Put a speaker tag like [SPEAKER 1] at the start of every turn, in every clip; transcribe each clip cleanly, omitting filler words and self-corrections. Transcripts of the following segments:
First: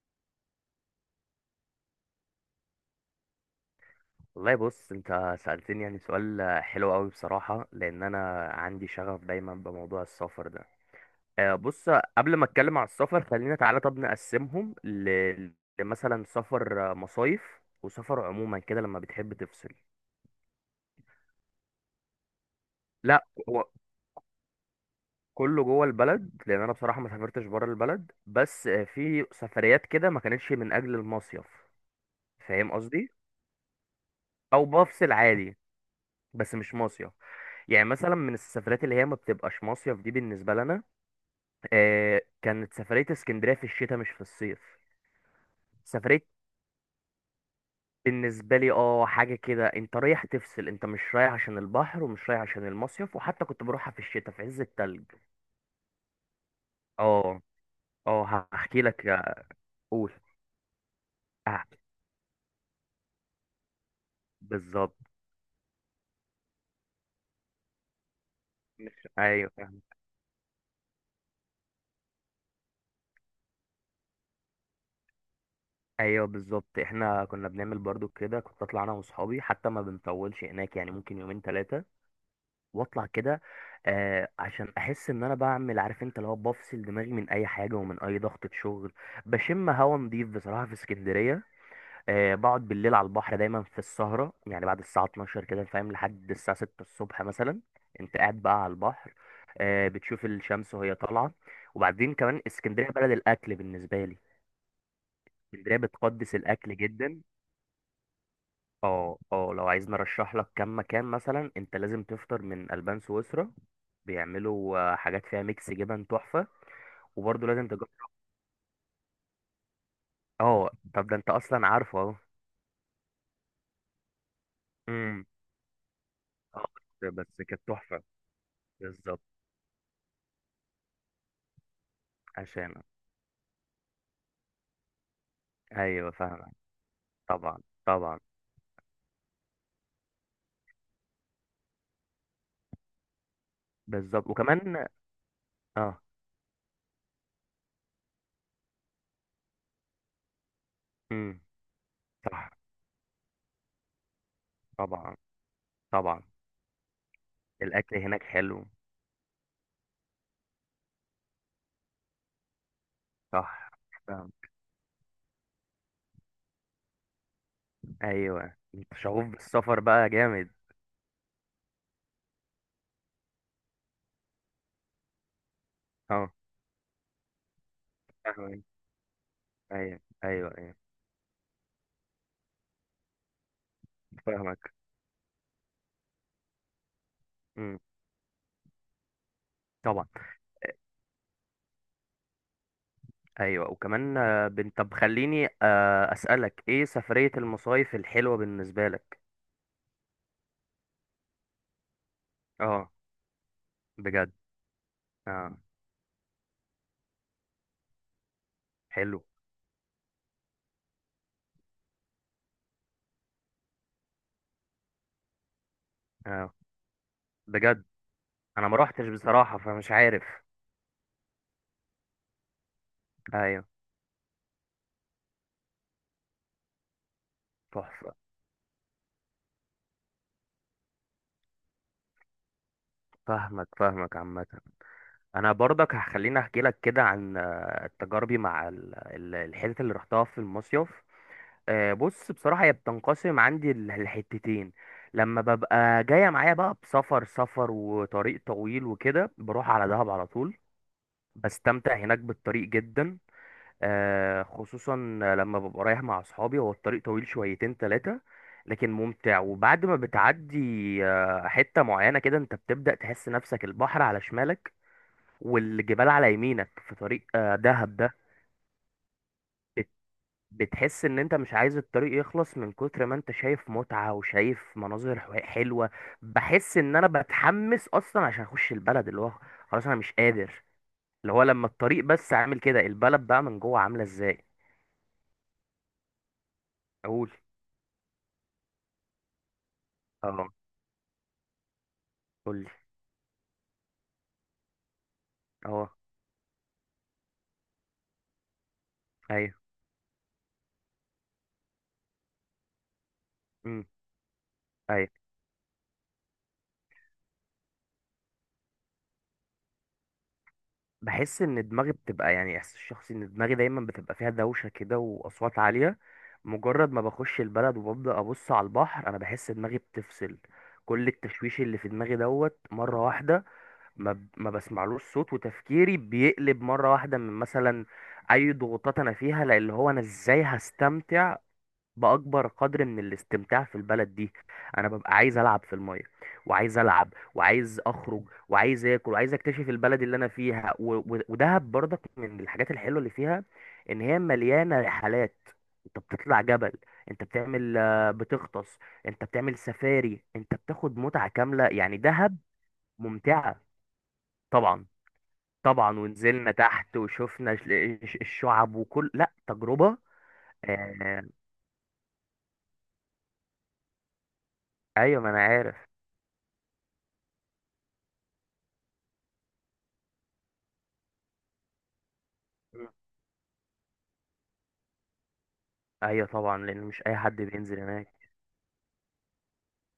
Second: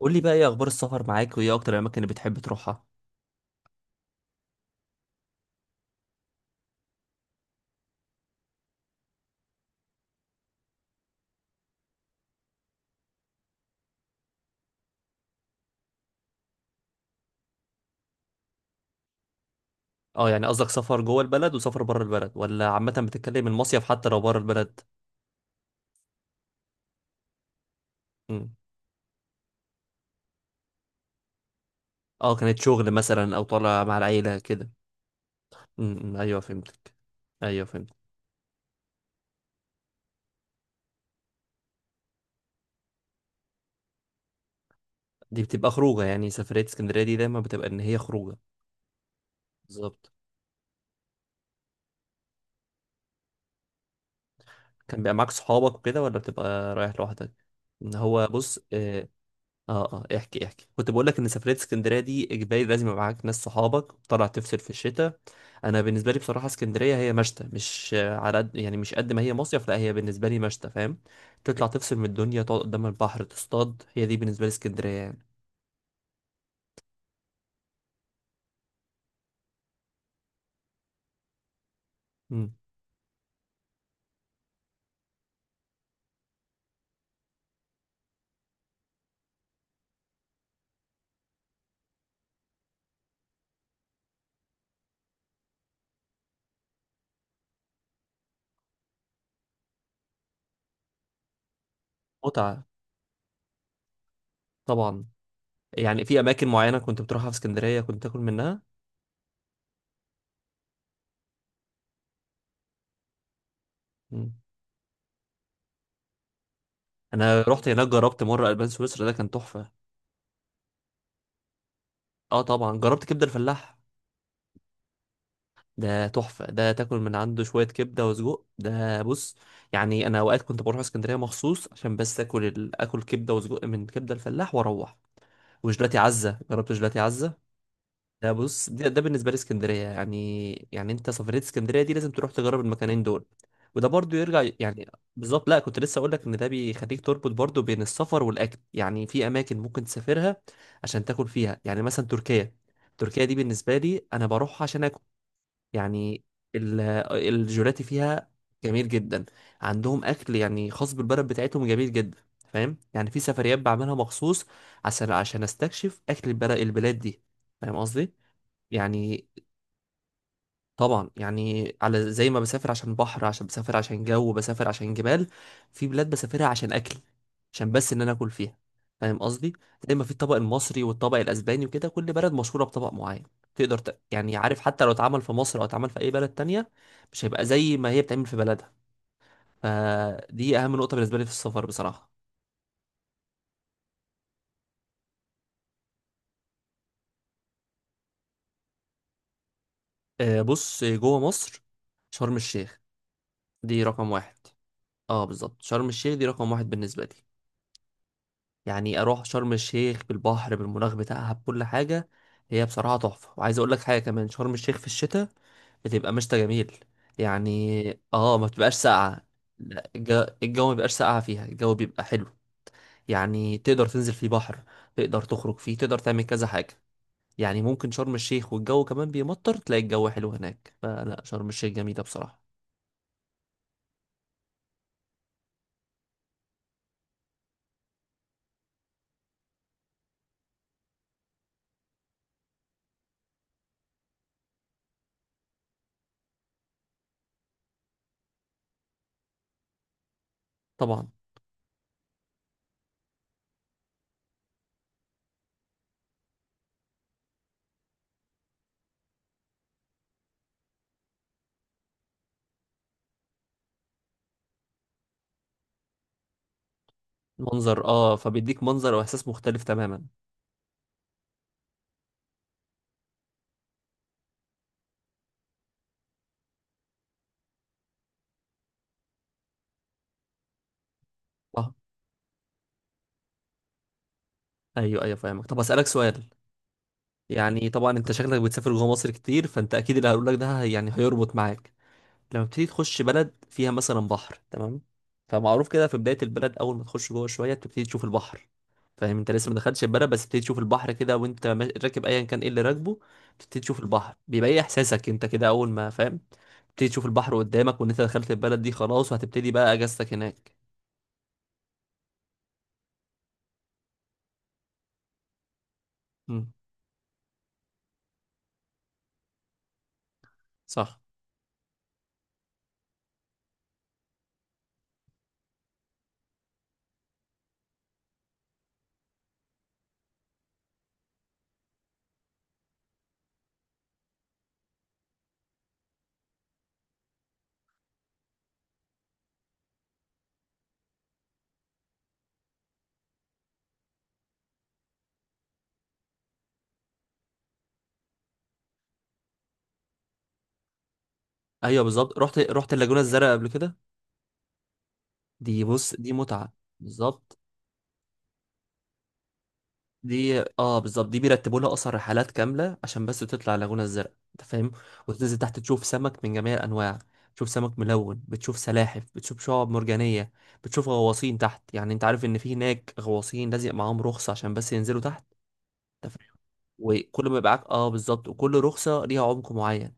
[SPEAKER 1] قول لي بقى ايه اخبار السفر معاك وايه اكتر الاماكن اللي بتحب تروحها.
[SPEAKER 2] والله بص، انت سألتني يعني سؤال حلو قوي بصراحة، لان انا عندي شغف دايما بموضوع السفر ده. بص، قبل ما اتكلم على السفر خلينا تعالى طب نقسمهم ل... لمثلا سفر مصايف وسفر عموما كده لما بتحب تفصل.
[SPEAKER 1] اه يعني قصدك سفر جوه البلد وسفر بره البلد ولا عامه
[SPEAKER 2] لا،
[SPEAKER 1] بتتكلم
[SPEAKER 2] هو
[SPEAKER 1] المصيف حتى لو بره البلد.
[SPEAKER 2] كله جوه البلد، لان انا بصراحة ما سافرتش بره البلد،
[SPEAKER 1] امم.
[SPEAKER 2] بس في سفريات كده ما كانتش من اجل المصيف.
[SPEAKER 1] اه كانت
[SPEAKER 2] فاهم
[SPEAKER 1] شغل
[SPEAKER 2] قصدي،
[SPEAKER 1] مثلا او طالع مع العيله
[SPEAKER 2] او
[SPEAKER 1] كده.
[SPEAKER 2] بفصل عادي،
[SPEAKER 1] امم، ايوه
[SPEAKER 2] بس مش
[SPEAKER 1] فهمتك.
[SPEAKER 2] مصيف.
[SPEAKER 1] ايوه
[SPEAKER 2] يعني
[SPEAKER 1] فهمت.
[SPEAKER 2] مثلا من السفرات اللي هي ما بتبقاش مصيف دي بالنسبة لنا، كانت سفرية اسكندرية في الشتاء مش في الصيف.
[SPEAKER 1] دي بتبقى خروجه،
[SPEAKER 2] سفرية
[SPEAKER 1] يعني سفريه اسكندريه دي دايما بتبقى ان هي خروجه.
[SPEAKER 2] بالنسبة لي، اه، حاجة كده انت
[SPEAKER 1] بالظبط.
[SPEAKER 2] رايح تفصل، انت مش رايح عشان البحر ومش رايح عشان المصيف، وحتى كنت بروحها في الشتاء في عز
[SPEAKER 1] كان
[SPEAKER 2] التلج.
[SPEAKER 1] بيبقى معاك صحابك وكده ولا بتبقى رايح لوحدك؟
[SPEAKER 2] اه،
[SPEAKER 1] ان
[SPEAKER 2] اه،
[SPEAKER 1] هو بص
[SPEAKER 2] هحكي لك.
[SPEAKER 1] اه
[SPEAKER 2] قول.
[SPEAKER 1] اه احكي، كنت بقول لك ان سفريه
[SPEAKER 2] اه،
[SPEAKER 1] اسكندريه دي اجباري لازم يبقى معاك ناس صحابك وطلع تفصل في
[SPEAKER 2] بالظبط.
[SPEAKER 1] الشتاء. انا بالنسبه لي بصراحه اسكندريه هي مشتى، مش على قد، يعني مش
[SPEAKER 2] مش،
[SPEAKER 1] قد ما هي
[SPEAKER 2] ايوه
[SPEAKER 1] مصيف، لا
[SPEAKER 2] فاهم.
[SPEAKER 1] هي بالنسبه لي مشتى، فاهم. تطلع تفصل من الدنيا، تقعد قدام البحر تصطاد، هي دي بالنسبه لي اسكندريه يعني.
[SPEAKER 2] ايوه بالظبط، احنا كنا بنعمل برضو كده، كنت اطلع انا واصحابي، حتى ما بنطولش هناك يعني، ممكن يومين ثلاثة
[SPEAKER 1] مم.
[SPEAKER 2] واطلع كده. عشان احس ان انا بعمل، عارف انت، اللي هو بفصل دماغي من اي حاجه ومن اي ضغطه شغل. بشم هوا نضيف بصراحه في اسكندريه. بقعد بالليل على البحر دايما في السهره، يعني بعد الساعه 12 كده فاهم، لحد الساعه 6 الصبح مثلا. انت قاعد بقى على البحر، بتشوف الشمس وهي طالعه. وبعدين كمان
[SPEAKER 1] متعه،
[SPEAKER 2] اسكندريه بلد الاكل بالنسبه لي.
[SPEAKER 1] طبعا.
[SPEAKER 2] اسكندريه
[SPEAKER 1] يعني في
[SPEAKER 2] بتقدس
[SPEAKER 1] اماكن
[SPEAKER 2] الاكل
[SPEAKER 1] معينه كنت
[SPEAKER 2] جدا.
[SPEAKER 1] بتروحها في اسكندريه كنت تاكل منها؟
[SPEAKER 2] اه اه، لو عايز نرشح لك كم مكان، مثلا انت لازم تفطر من البان سويسرا،
[SPEAKER 1] مم.
[SPEAKER 2] بيعملوا حاجات فيها ميكس جبن تحفة.
[SPEAKER 1] انا
[SPEAKER 2] وبرضه لازم
[SPEAKER 1] رحت هناك
[SPEAKER 2] تجرب.
[SPEAKER 1] جربت مره البان سويسرا ده، كان تحفه.
[SPEAKER 2] اه طب ده انت اصلا عارفه اهو.
[SPEAKER 1] اه طبعا جربت كبده الفلاح،
[SPEAKER 2] امم.
[SPEAKER 1] ده تحفة،
[SPEAKER 2] اه.
[SPEAKER 1] ده تاكل
[SPEAKER 2] بس
[SPEAKER 1] من
[SPEAKER 2] بس
[SPEAKER 1] عنده
[SPEAKER 2] كانت
[SPEAKER 1] شوية
[SPEAKER 2] تحفة.
[SPEAKER 1] كبدة وسجق، ده
[SPEAKER 2] بالظبط.
[SPEAKER 1] بص، يعني أنا أوقات كنت بروح اسكندرية مخصوص عشان
[SPEAKER 2] عشان.
[SPEAKER 1] آكل كبدة وسجق من كبدة الفلاح وأروح. وجلاتي
[SPEAKER 2] ايوه
[SPEAKER 1] عزة،
[SPEAKER 2] فاهمك.
[SPEAKER 1] جربت جلاتي عزة؟
[SPEAKER 2] طبعا. طبعا.
[SPEAKER 1] ده بص، ده بالنسبة لي اسكندرية يعني، يعني أنت سفرية اسكندرية دي لازم تروح تجرب المكانين دول. وده برضو
[SPEAKER 2] بالظبط
[SPEAKER 1] يرجع
[SPEAKER 2] وكمان.
[SPEAKER 1] يعني بالظبط. لا كنت لسه
[SPEAKER 2] اه.
[SPEAKER 1] أقول لك إن ده بيخليك تربط برضو بين السفر والأكل، يعني في أماكن ممكن تسافرها عشان تاكل
[SPEAKER 2] امم.
[SPEAKER 1] فيها، يعني مثلا
[SPEAKER 2] صح.
[SPEAKER 1] تركيا. تركيا دي بالنسبة لي أنا بروح عشان آكل،
[SPEAKER 2] طبعا. طبعا.
[SPEAKER 1] يعني ال- الجيلاتي
[SPEAKER 2] الاكل هناك
[SPEAKER 1] فيها
[SPEAKER 2] حلو.
[SPEAKER 1] جميل جدا. عندهم اكل يعني خاص بالبلد بتاعتهم، جميل جدا. فاهم، يعني في سفريات
[SPEAKER 2] صح.
[SPEAKER 1] بعملها
[SPEAKER 2] فاهم.
[SPEAKER 1] مخصوص عشان استكشف اكل البلاد دي. فاهم قصدي.
[SPEAKER 2] ايوه، انت شغوف
[SPEAKER 1] يعني
[SPEAKER 2] بالسفر بقى جامد.
[SPEAKER 1] طبعا، يعني على زي ما بسافر عشان بحر، عشان بسافر عشان جو، بسافر عشان جبال، في بلاد
[SPEAKER 2] اه.
[SPEAKER 1] بسافرها عشان اكل، عشان بس ان انا اكل فيها.
[SPEAKER 2] فاهمك.
[SPEAKER 1] فاهم قصدي. زي
[SPEAKER 2] ايوه
[SPEAKER 1] ما في الطبق
[SPEAKER 2] ايوه ايوه.
[SPEAKER 1] المصري والطبق الاسباني وكده، كل بلد مشهوره بطبق معين، يعني
[SPEAKER 2] فاهمك.
[SPEAKER 1] عارف، حتى لو اتعمل في مصر او اتعمل في اي بلد تانية مش هيبقى زي
[SPEAKER 2] مم.
[SPEAKER 1] ما هي بتعمل في بلدها.
[SPEAKER 2] طبعا.
[SPEAKER 1] فدي اهم نقطه بالنسبه لي في السفر بصراحه.
[SPEAKER 2] ايوه وكمان، طب خليني اسالك، ايه سفريه المصايف الحلوه بالنسبه لك؟
[SPEAKER 1] بص جوه مصر، شرم الشيخ.
[SPEAKER 2] اه.
[SPEAKER 1] دي رقم
[SPEAKER 2] بجد.
[SPEAKER 1] واحد. اه
[SPEAKER 2] اه.
[SPEAKER 1] بالظبط، شرم الشيخ دي رقم واحد بالنسبه لي. يعني اروح
[SPEAKER 2] حلو.
[SPEAKER 1] شرم الشيخ بالبحر بالمناخ بتاعها بكل حاجه، هي بصراحه تحفه. وعايز اقول لك حاجه كمان، شرم الشيخ في الشتاء بتبقى مشتى
[SPEAKER 2] اه.
[SPEAKER 1] جميل.
[SPEAKER 2] بجد
[SPEAKER 1] يعني اه ما
[SPEAKER 2] انا
[SPEAKER 1] بتبقاش
[SPEAKER 2] ما روحتش
[SPEAKER 1] ساقعه.
[SPEAKER 2] بصراحه،
[SPEAKER 1] لا
[SPEAKER 2] فمش عارف.
[SPEAKER 1] الجو ما بيبقاش ساقعه فيها، الجو بيبقى حلو، يعني
[SPEAKER 2] ايوه
[SPEAKER 1] تقدر تنزل فيه بحر، تقدر تخرج فيه، تقدر تعمل كذا حاجه. يعني ممكن
[SPEAKER 2] تحفه.
[SPEAKER 1] شرم الشيخ والجو كمان بيمطر، تلاقي الجو حلو هناك، فلا شرم الشيخ جميله بصراحه.
[SPEAKER 2] فاهمك فاهمك. عامه انا برضك هخليني احكي لك كده عن تجاربي مع الحتت اللي رحتها في المصيف. بص بصراحة، هي بتنقسم عندي الحتتين. لما ببقى جاية معايا بقى بسفر سفر وطريق طويل وكده، بروح على دهب على طول.
[SPEAKER 1] طبعا
[SPEAKER 2] بستمتع هناك بالطريق جدا، خصوصا لما ببقى رايح مع أصحابي. هو الطريق طويل شويتين تلاتة، لكن ممتع. وبعد ما بتعدي حتة معينة كده، انت بتبدأ تحس نفسك البحر على شمالك والجبال على يمينك في طريق
[SPEAKER 1] منظر،
[SPEAKER 2] دهب ده.
[SPEAKER 1] اه فبيديك منظر واحساس مختلف
[SPEAKER 2] بت-
[SPEAKER 1] تماما.
[SPEAKER 2] بتحس ان انت مش عايز الطريق يخلص من كتر ما انت شايف متعة وشايف مناظر حلوة. بحس ان انا بتحمس اصلا عشان اخش البلد، اللي هو، خلاص انا مش قادر، اللي هو لما
[SPEAKER 1] اه
[SPEAKER 2] الطريق بس عامل كده البلد بقى من جوه عاملة ازاي.
[SPEAKER 1] ايوه فاهمك. طب اسالك سؤال،
[SPEAKER 2] اقول.
[SPEAKER 1] يعني طبعا انت شكلك بتسافر جوه مصر كتير، فانت اكيد اللي هقول لك
[SPEAKER 2] اه.
[SPEAKER 1] ده يعني هيربط معاك. لما بتبتدي
[SPEAKER 2] قول.
[SPEAKER 1] تخش بلد فيها مثلا بحر، تمام؟ فمعروف كده
[SPEAKER 2] اه.
[SPEAKER 1] في بداية البلد اول ما تخش جوه شوية بتبتدي تشوف البحر. فاهم انت لسه ما
[SPEAKER 2] ايوه.
[SPEAKER 1] دخلتش البلد بس بتبتدي تشوف البحر كده، وانت راكب ايا كان ايه اللي راكبه، بتبتدي تشوف
[SPEAKER 2] امم.
[SPEAKER 1] البحر، بيبقى ايه احساسك
[SPEAKER 2] أيوه.
[SPEAKER 1] انت كده اول ما فاهم بتبتدي تشوف البحر قدامك، وان انت دخلت البلد دي خلاص وهتبتدي بقى اجازتك هناك؟
[SPEAKER 2] بحس ان دماغي بتبقى، يعني احساس شخصي، ان دماغي دايما بتبقى فيها دوشه كده واصوات عاليه.
[SPEAKER 1] امم.
[SPEAKER 2] مجرد ما بخش البلد وببدا ابص على البحر، انا بحس دماغي بتفصل.
[SPEAKER 1] صح.
[SPEAKER 2] كل التشويش اللي في دماغي دوت مره واحده. ما بسمعلوش صوت، وتفكيري بيقلب مره واحده من مثلا اي ضغوطات انا فيها. لان هو انا ازاي هستمتع باكبر قدر من الاستمتاع في البلد دي؟ انا ببقى عايز العب في الميه، وعايز العب، وعايز اخرج، وعايز اكل، وعايز اكتشف البلد اللي انا فيها ودهب برضك من الحاجات الحلوه اللي فيها، ان هي مليانه رحلات. انت بتطلع جبل، انت بتعمل بتغطس، انت بتعمل سفاري، انت بتاخد متعه كامله
[SPEAKER 1] ايوه
[SPEAKER 2] يعني
[SPEAKER 1] بالظبط.
[SPEAKER 2] دهب.
[SPEAKER 1] رحت اللاجونة الزرقاء قبل
[SPEAKER 2] ممتعه.
[SPEAKER 1] كده،
[SPEAKER 2] طبعا.
[SPEAKER 1] دي بص
[SPEAKER 2] طبعا
[SPEAKER 1] دي
[SPEAKER 2] ونزلنا
[SPEAKER 1] متعة.
[SPEAKER 2] تحت
[SPEAKER 1] بالظبط.
[SPEAKER 2] وشفنا الشعب وكل، لا تجربه.
[SPEAKER 1] دي اه بالظبط، دي
[SPEAKER 2] آه،
[SPEAKER 1] بيرتبوا لها اصلا رحلات كامله عشان بس تطلع اللاجونه الزرقاء، انت فاهم.
[SPEAKER 2] ايوه ما
[SPEAKER 1] وتنزل
[SPEAKER 2] انا
[SPEAKER 1] تحت
[SPEAKER 2] عارف.
[SPEAKER 1] تشوف سمك من جميع الانواع، تشوف سمك ملون، بتشوف سلاحف، بتشوف شعاب مرجانيه، بتشوف غواصين تحت. يعني انت عارف ان في هناك غواصين لازق معاهم رخصه عشان بس ينزلوا تحت، انت
[SPEAKER 2] ايوه
[SPEAKER 1] فاهم.
[SPEAKER 2] طبعا، لان مش اي
[SPEAKER 1] وكل
[SPEAKER 2] حد
[SPEAKER 1] ما يبقى معاك،
[SPEAKER 2] بينزل
[SPEAKER 1] اه
[SPEAKER 2] هناك.
[SPEAKER 1] بالظبط، وكل رخصه ليها عمق معين،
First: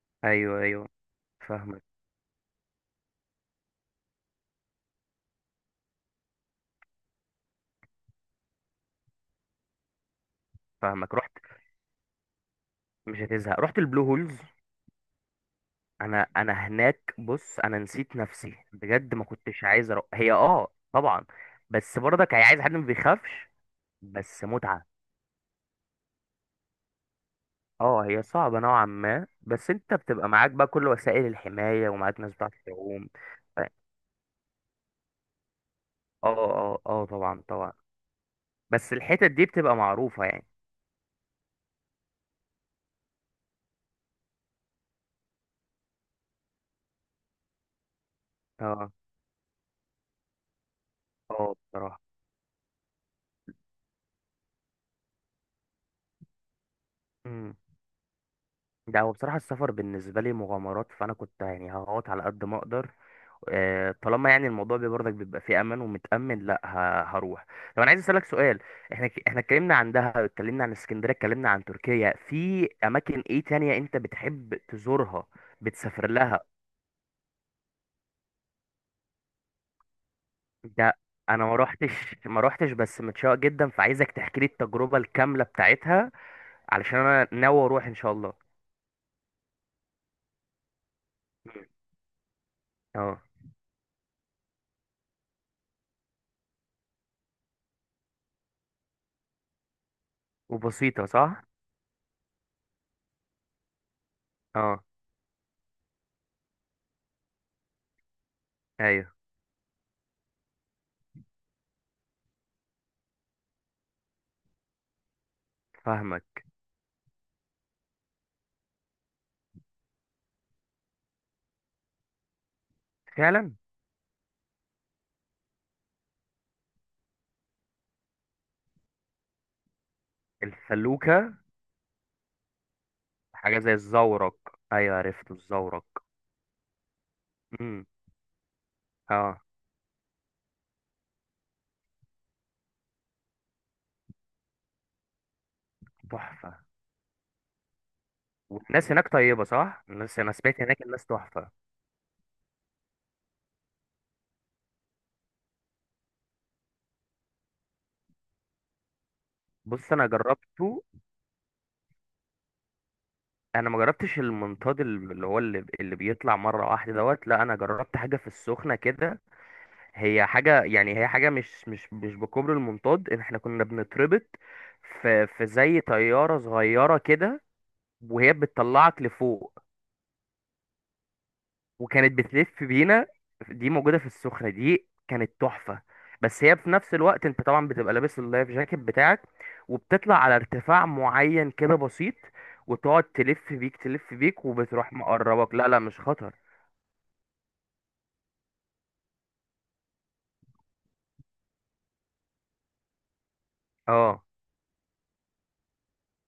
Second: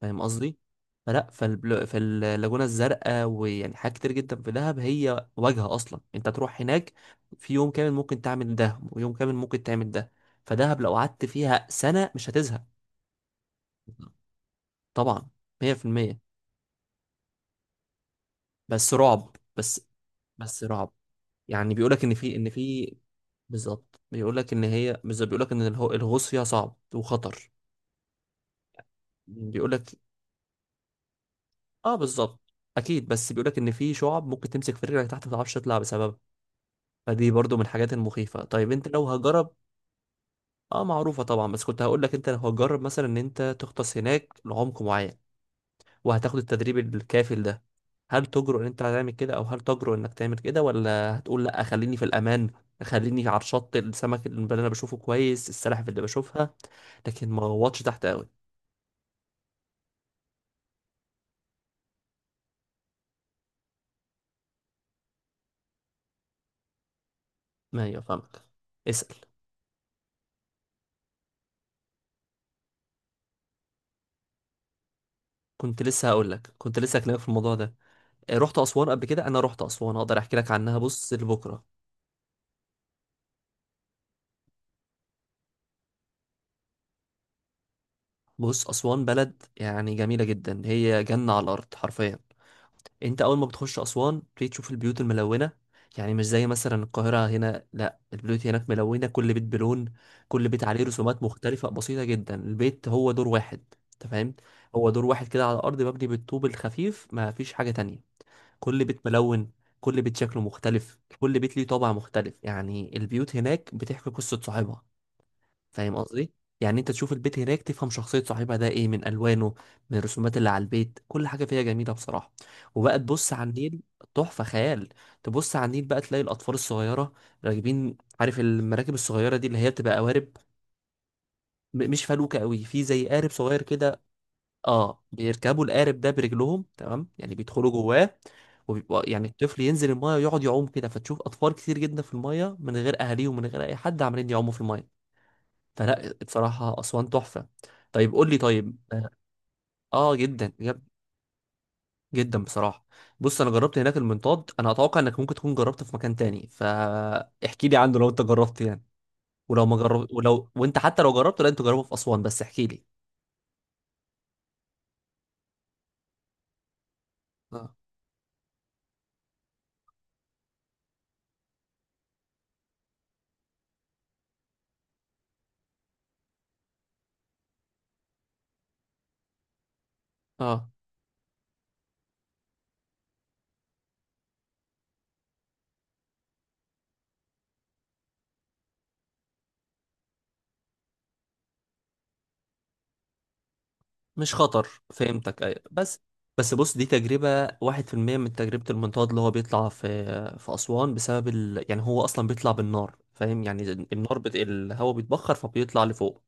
[SPEAKER 1] فاهم قصدي.
[SPEAKER 2] ايوه ايوه فاهمك.
[SPEAKER 1] فاللاجونة الزرقاء ويعني حاجات كتير جدا في دهب، هي واجهة أصلا أنت تروح هناك. في يوم كامل ممكن تعمل ده ويوم كامل ممكن تعمل ده، فدهب لو
[SPEAKER 2] فاهمك.
[SPEAKER 1] قعدت
[SPEAKER 2] رحت.
[SPEAKER 1] فيها سنة مش هتزهق.
[SPEAKER 2] مش هتزهق. رحت البلو هولز.
[SPEAKER 1] طبعا، 100%.
[SPEAKER 2] انا هناك بص، انا نسيت نفسي
[SPEAKER 1] بس
[SPEAKER 2] بجد، ما
[SPEAKER 1] رعب
[SPEAKER 2] كنتش
[SPEAKER 1] بس
[SPEAKER 2] عايز أروح. هي
[SPEAKER 1] بس
[SPEAKER 2] اه
[SPEAKER 1] رعب
[SPEAKER 2] طبعا.
[SPEAKER 1] يعني
[SPEAKER 2] بس
[SPEAKER 1] بيقولك إن
[SPEAKER 2] برضك
[SPEAKER 1] في
[SPEAKER 2] هي
[SPEAKER 1] إن
[SPEAKER 2] عايز حد ما
[SPEAKER 1] في
[SPEAKER 2] بيخافش.
[SPEAKER 1] بالظبط
[SPEAKER 2] بس
[SPEAKER 1] بيقولك إن
[SPEAKER 2] متعه.
[SPEAKER 1] هي بالظبط بيقولك إن الغوص فيها صعب وخطر.
[SPEAKER 2] اه هي صعبه نوعا ما، بس
[SPEAKER 1] بيقولك
[SPEAKER 2] انت بتبقى معاك بقى كل وسائل الحمايه
[SPEAKER 1] آه
[SPEAKER 2] ومعاك ناس
[SPEAKER 1] بالظبط،
[SPEAKER 2] بتعرف
[SPEAKER 1] أكيد،
[SPEAKER 2] تعوم.
[SPEAKER 1] بس بيقولك
[SPEAKER 2] ف- اه
[SPEAKER 1] إن في شعب ممكن تمسك في رجلك تحت ما تعرفش تطلع بسببها.
[SPEAKER 2] اه اه
[SPEAKER 1] فدي
[SPEAKER 2] طبعا
[SPEAKER 1] برضو من
[SPEAKER 2] طبعا.
[SPEAKER 1] الحاجات المخيفة. طيب انت
[SPEAKER 2] بس
[SPEAKER 1] لو
[SPEAKER 2] الحتت دي
[SPEAKER 1] هجرب،
[SPEAKER 2] بتبقى معروفه يعني.
[SPEAKER 1] اه معروفة طبعا، بس كنت هقول لك انت لو هتجرب مثلا ان انت تغطس هناك لعمق معين وهتاخد التدريب الكافل ده، هل تجرؤ ان انت
[SPEAKER 2] اه.
[SPEAKER 1] هتعمل كده، او هل تجرؤ انك تعمل كده، ولا هتقول
[SPEAKER 2] اه
[SPEAKER 1] لا خليني
[SPEAKER 2] بصراحه.
[SPEAKER 1] في الامان، خليني على الشط، السمك اللي انا بشوفه كويس، السلاحف اللي بشوفها، لكن ما
[SPEAKER 2] إمم.
[SPEAKER 1] غوطش تحت قوي.
[SPEAKER 2] ده هو بصراحة السفر بالنسبة لي مغامرات، فأنا كنت يعني هقعد على قد ما أقدر، طالما يعني الموضوع برضك بيبقى فيه أمان ومتأمن. لأ هروح. طب
[SPEAKER 1] ما
[SPEAKER 2] أنا عايز
[SPEAKER 1] هي
[SPEAKER 2] أسألك
[SPEAKER 1] فاهمك.
[SPEAKER 2] سؤال. إحنا
[SPEAKER 1] اسأل.
[SPEAKER 2] إحنا اتكلمنا عن دهب، اتكلمنا عن اسكندرية، اتكلمنا عن تركيا، في أماكن إيه تانية أنت بتحب تزورها؟
[SPEAKER 1] كنت لسه
[SPEAKER 2] بتسافر
[SPEAKER 1] هقول
[SPEAKER 2] لها.
[SPEAKER 1] لك، كنت لسه هكلمك في الموضوع ده. رحت اسوان قبل كده، انا رحت اسوان اقدر احكي لك عنها.
[SPEAKER 2] ده
[SPEAKER 1] بص
[SPEAKER 2] أنا ما
[SPEAKER 1] لبكره،
[SPEAKER 2] روحتش ما روحتش بس متشوق جدا، فعايزك تحكي لي التجربة الكاملة بتاعتها، علشان أنا ناوي أروح إن شاء الله.
[SPEAKER 1] بص أسوان بلد يعني جميلة جدا، هي جنة على
[SPEAKER 2] مم.
[SPEAKER 1] الأرض حرفيا. أنت
[SPEAKER 2] أه.
[SPEAKER 1] أول ما بتخش أسوان بتيجي تشوف البيوت الملونة. يعني مش زي مثلا القاهرة هنا، لا البيوت هناك ملونة، كل بيت بلون، كل بيت عليه
[SPEAKER 2] وبسيطة
[SPEAKER 1] رسومات
[SPEAKER 2] صح؟
[SPEAKER 1] مختلفة بسيطة جدا، البيت هو دور واحد. أنت فاهم،
[SPEAKER 2] أه.
[SPEAKER 1] هو دور واحد كده على الأرض مبني بالطوب الخفيف، ما فيش حاجة تانية. كل بيت
[SPEAKER 2] أيوه.
[SPEAKER 1] ملون، كل بيت شكله مختلف، كل بيت ليه طابع مختلف. يعني البيوت هناك بتحكي قصة صاحبها، فاهم قصدي.
[SPEAKER 2] فاهمك.
[SPEAKER 1] يعني انت تشوف البيت هناك تفهم شخصية صاحبها ده ايه، من الوانه، من الرسومات اللي على البيت، كل حاجة فيها جميلة بصراحة. وبقى تبص على
[SPEAKER 2] فعلا.
[SPEAKER 1] النيل، تحفة خيال. تبص على النيل بقى تلاقي الاطفال الصغيرة راكبين، عارف المراكب الصغيرة دي اللي هي بتبقى قوارب،
[SPEAKER 2] الفلوكة.
[SPEAKER 1] مش فلوكة قوي، في زي قارب
[SPEAKER 2] حاجة
[SPEAKER 1] صغير
[SPEAKER 2] زي
[SPEAKER 1] كده،
[SPEAKER 2] الزورق. أيوة،
[SPEAKER 1] اه
[SPEAKER 2] عرفته،
[SPEAKER 1] بيركبوا
[SPEAKER 2] الزورق.
[SPEAKER 1] القارب ده برجلهم، تمام، يعني بيدخلوا
[SPEAKER 2] امم.
[SPEAKER 1] جواه، وبيبقى يعني
[SPEAKER 2] اه.
[SPEAKER 1] الطفل ينزل المايه ويقعد يعوم كده. فتشوف اطفال كتير جدا في المايه من غير اهاليهم ومن غير اي حد عمالين يعوموا في المايه. فلا
[SPEAKER 2] تحفة.
[SPEAKER 1] بصراحة أسوان تحفة. طيب قول لي، طيب
[SPEAKER 2] والناس هناك
[SPEAKER 1] آه
[SPEAKER 2] طيبة صح؟
[SPEAKER 1] آه،
[SPEAKER 2] الناس أنا
[SPEAKER 1] جدا
[SPEAKER 2] سمعت هناك
[SPEAKER 1] جد-
[SPEAKER 2] الناس تحفة.
[SPEAKER 1] جدا بصراحة. بص أنا جربت هناك المنطاد، أنا أتوقع إنك ممكن تكون جربته في مكان تاني، فاحكي لي عنه لو أنت جربت يعني، ولو ما
[SPEAKER 2] بص أنا
[SPEAKER 1] جربت، ولو وأنت
[SPEAKER 2] جربته.
[SPEAKER 1] حتى لو جربته لا أنت جربه في أسوان، بس احكي لي.
[SPEAKER 2] أنا ما جربتش المنطاد اللي هو اللي بيطلع مرة واحدة دوت، لا أنا
[SPEAKER 1] آه.
[SPEAKER 2] جربت حاجة في السخنة كده. هي حاجة يعني، هي حاجة مش بكوبري المنطاد، إن إحنا كنا بنتربط في زي طيارة صغيرة كده وهي بتطلعك لفوق،
[SPEAKER 1] آه.
[SPEAKER 2] وكانت بتلف بينا. دي موجودة في السخنة، دي كانت تحفة. بس هي في نفس الوقت انت طبعا بتبقى لابس اللايف جاكيت بتاعك، وبتطلع على ارتفاع معين كده بسيط، وتقعد تلف بيك تلف
[SPEAKER 1] مش
[SPEAKER 2] بيك،
[SPEAKER 1] خطر.
[SPEAKER 2] وبتروح
[SPEAKER 1] فهمتك،
[SPEAKER 2] مقربك،
[SPEAKER 1] أيوة.
[SPEAKER 2] لا لا مش
[SPEAKER 1] بس
[SPEAKER 2] خطر.
[SPEAKER 1] بس بص دي تجربة واحد في المية من تجربة المنطاد اللي هو بيطلع في في أسوان، بسبب يعني هو أصلا بيطلع بالنار، فاهم يعني النار
[SPEAKER 2] اه.
[SPEAKER 1] الهواء بيتبخر فبيطلع لفوق.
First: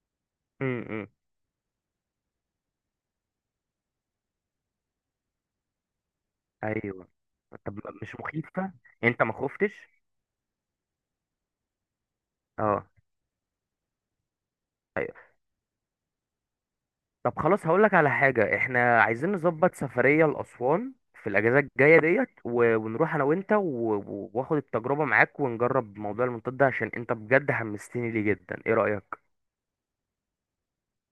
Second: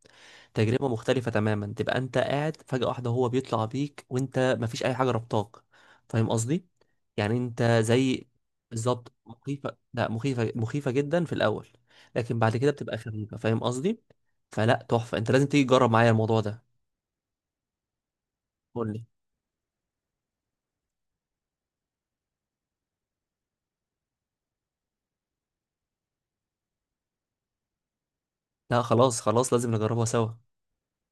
[SPEAKER 1] تجربة
[SPEAKER 2] امم.
[SPEAKER 1] مختلفة تماما، تبقى أنت قاعد فجأة واحدة هو بيطلع بيك وأنت مفيش أي حاجة ربطاك. فاهم قصدي؟
[SPEAKER 2] ايوه.
[SPEAKER 1] يعني أنت
[SPEAKER 2] طب مش
[SPEAKER 1] زي
[SPEAKER 2] مخيفة؟
[SPEAKER 1] بالظبط
[SPEAKER 2] انت ما خفتش؟
[SPEAKER 1] مخيفة. لا مخيفة، مخيفة جدا في الأول، لكن بعد كده
[SPEAKER 2] اه.
[SPEAKER 1] بتبقى خفيفة. فاهم قصدي؟ فلا تحفة، أنت لازم تيجي تجرب معايا الموضوع ده.
[SPEAKER 2] طب خلاص، هقول لك على حاجة،
[SPEAKER 1] قول
[SPEAKER 2] احنا
[SPEAKER 1] لي.
[SPEAKER 2] عايزين نظبط سفرية لأسوان في الأجازة الجاية ديت، ونروح أنا وأنت وآخد التجربة معاك ونجرب موضوع المنطاد ده، عشان أنت بجد حمستني ليه جدا، إيه
[SPEAKER 1] لا خلاص
[SPEAKER 2] رأيك؟
[SPEAKER 1] خلاص، لازم نجربها سوا.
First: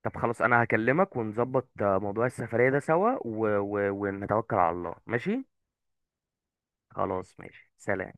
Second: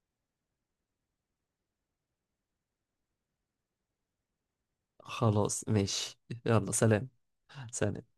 [SPEAKER 2] طب خلاص، أنا هكلمك ونظبط موضوع السفرية ده سوا ونتوكل على الله ماشي؟
[SPEAKER 1] خلاص ماشي. يلا سلام.
[SPEAKER 2] خلاص ماشي، سلام.
[SPEAKER 1] سلام.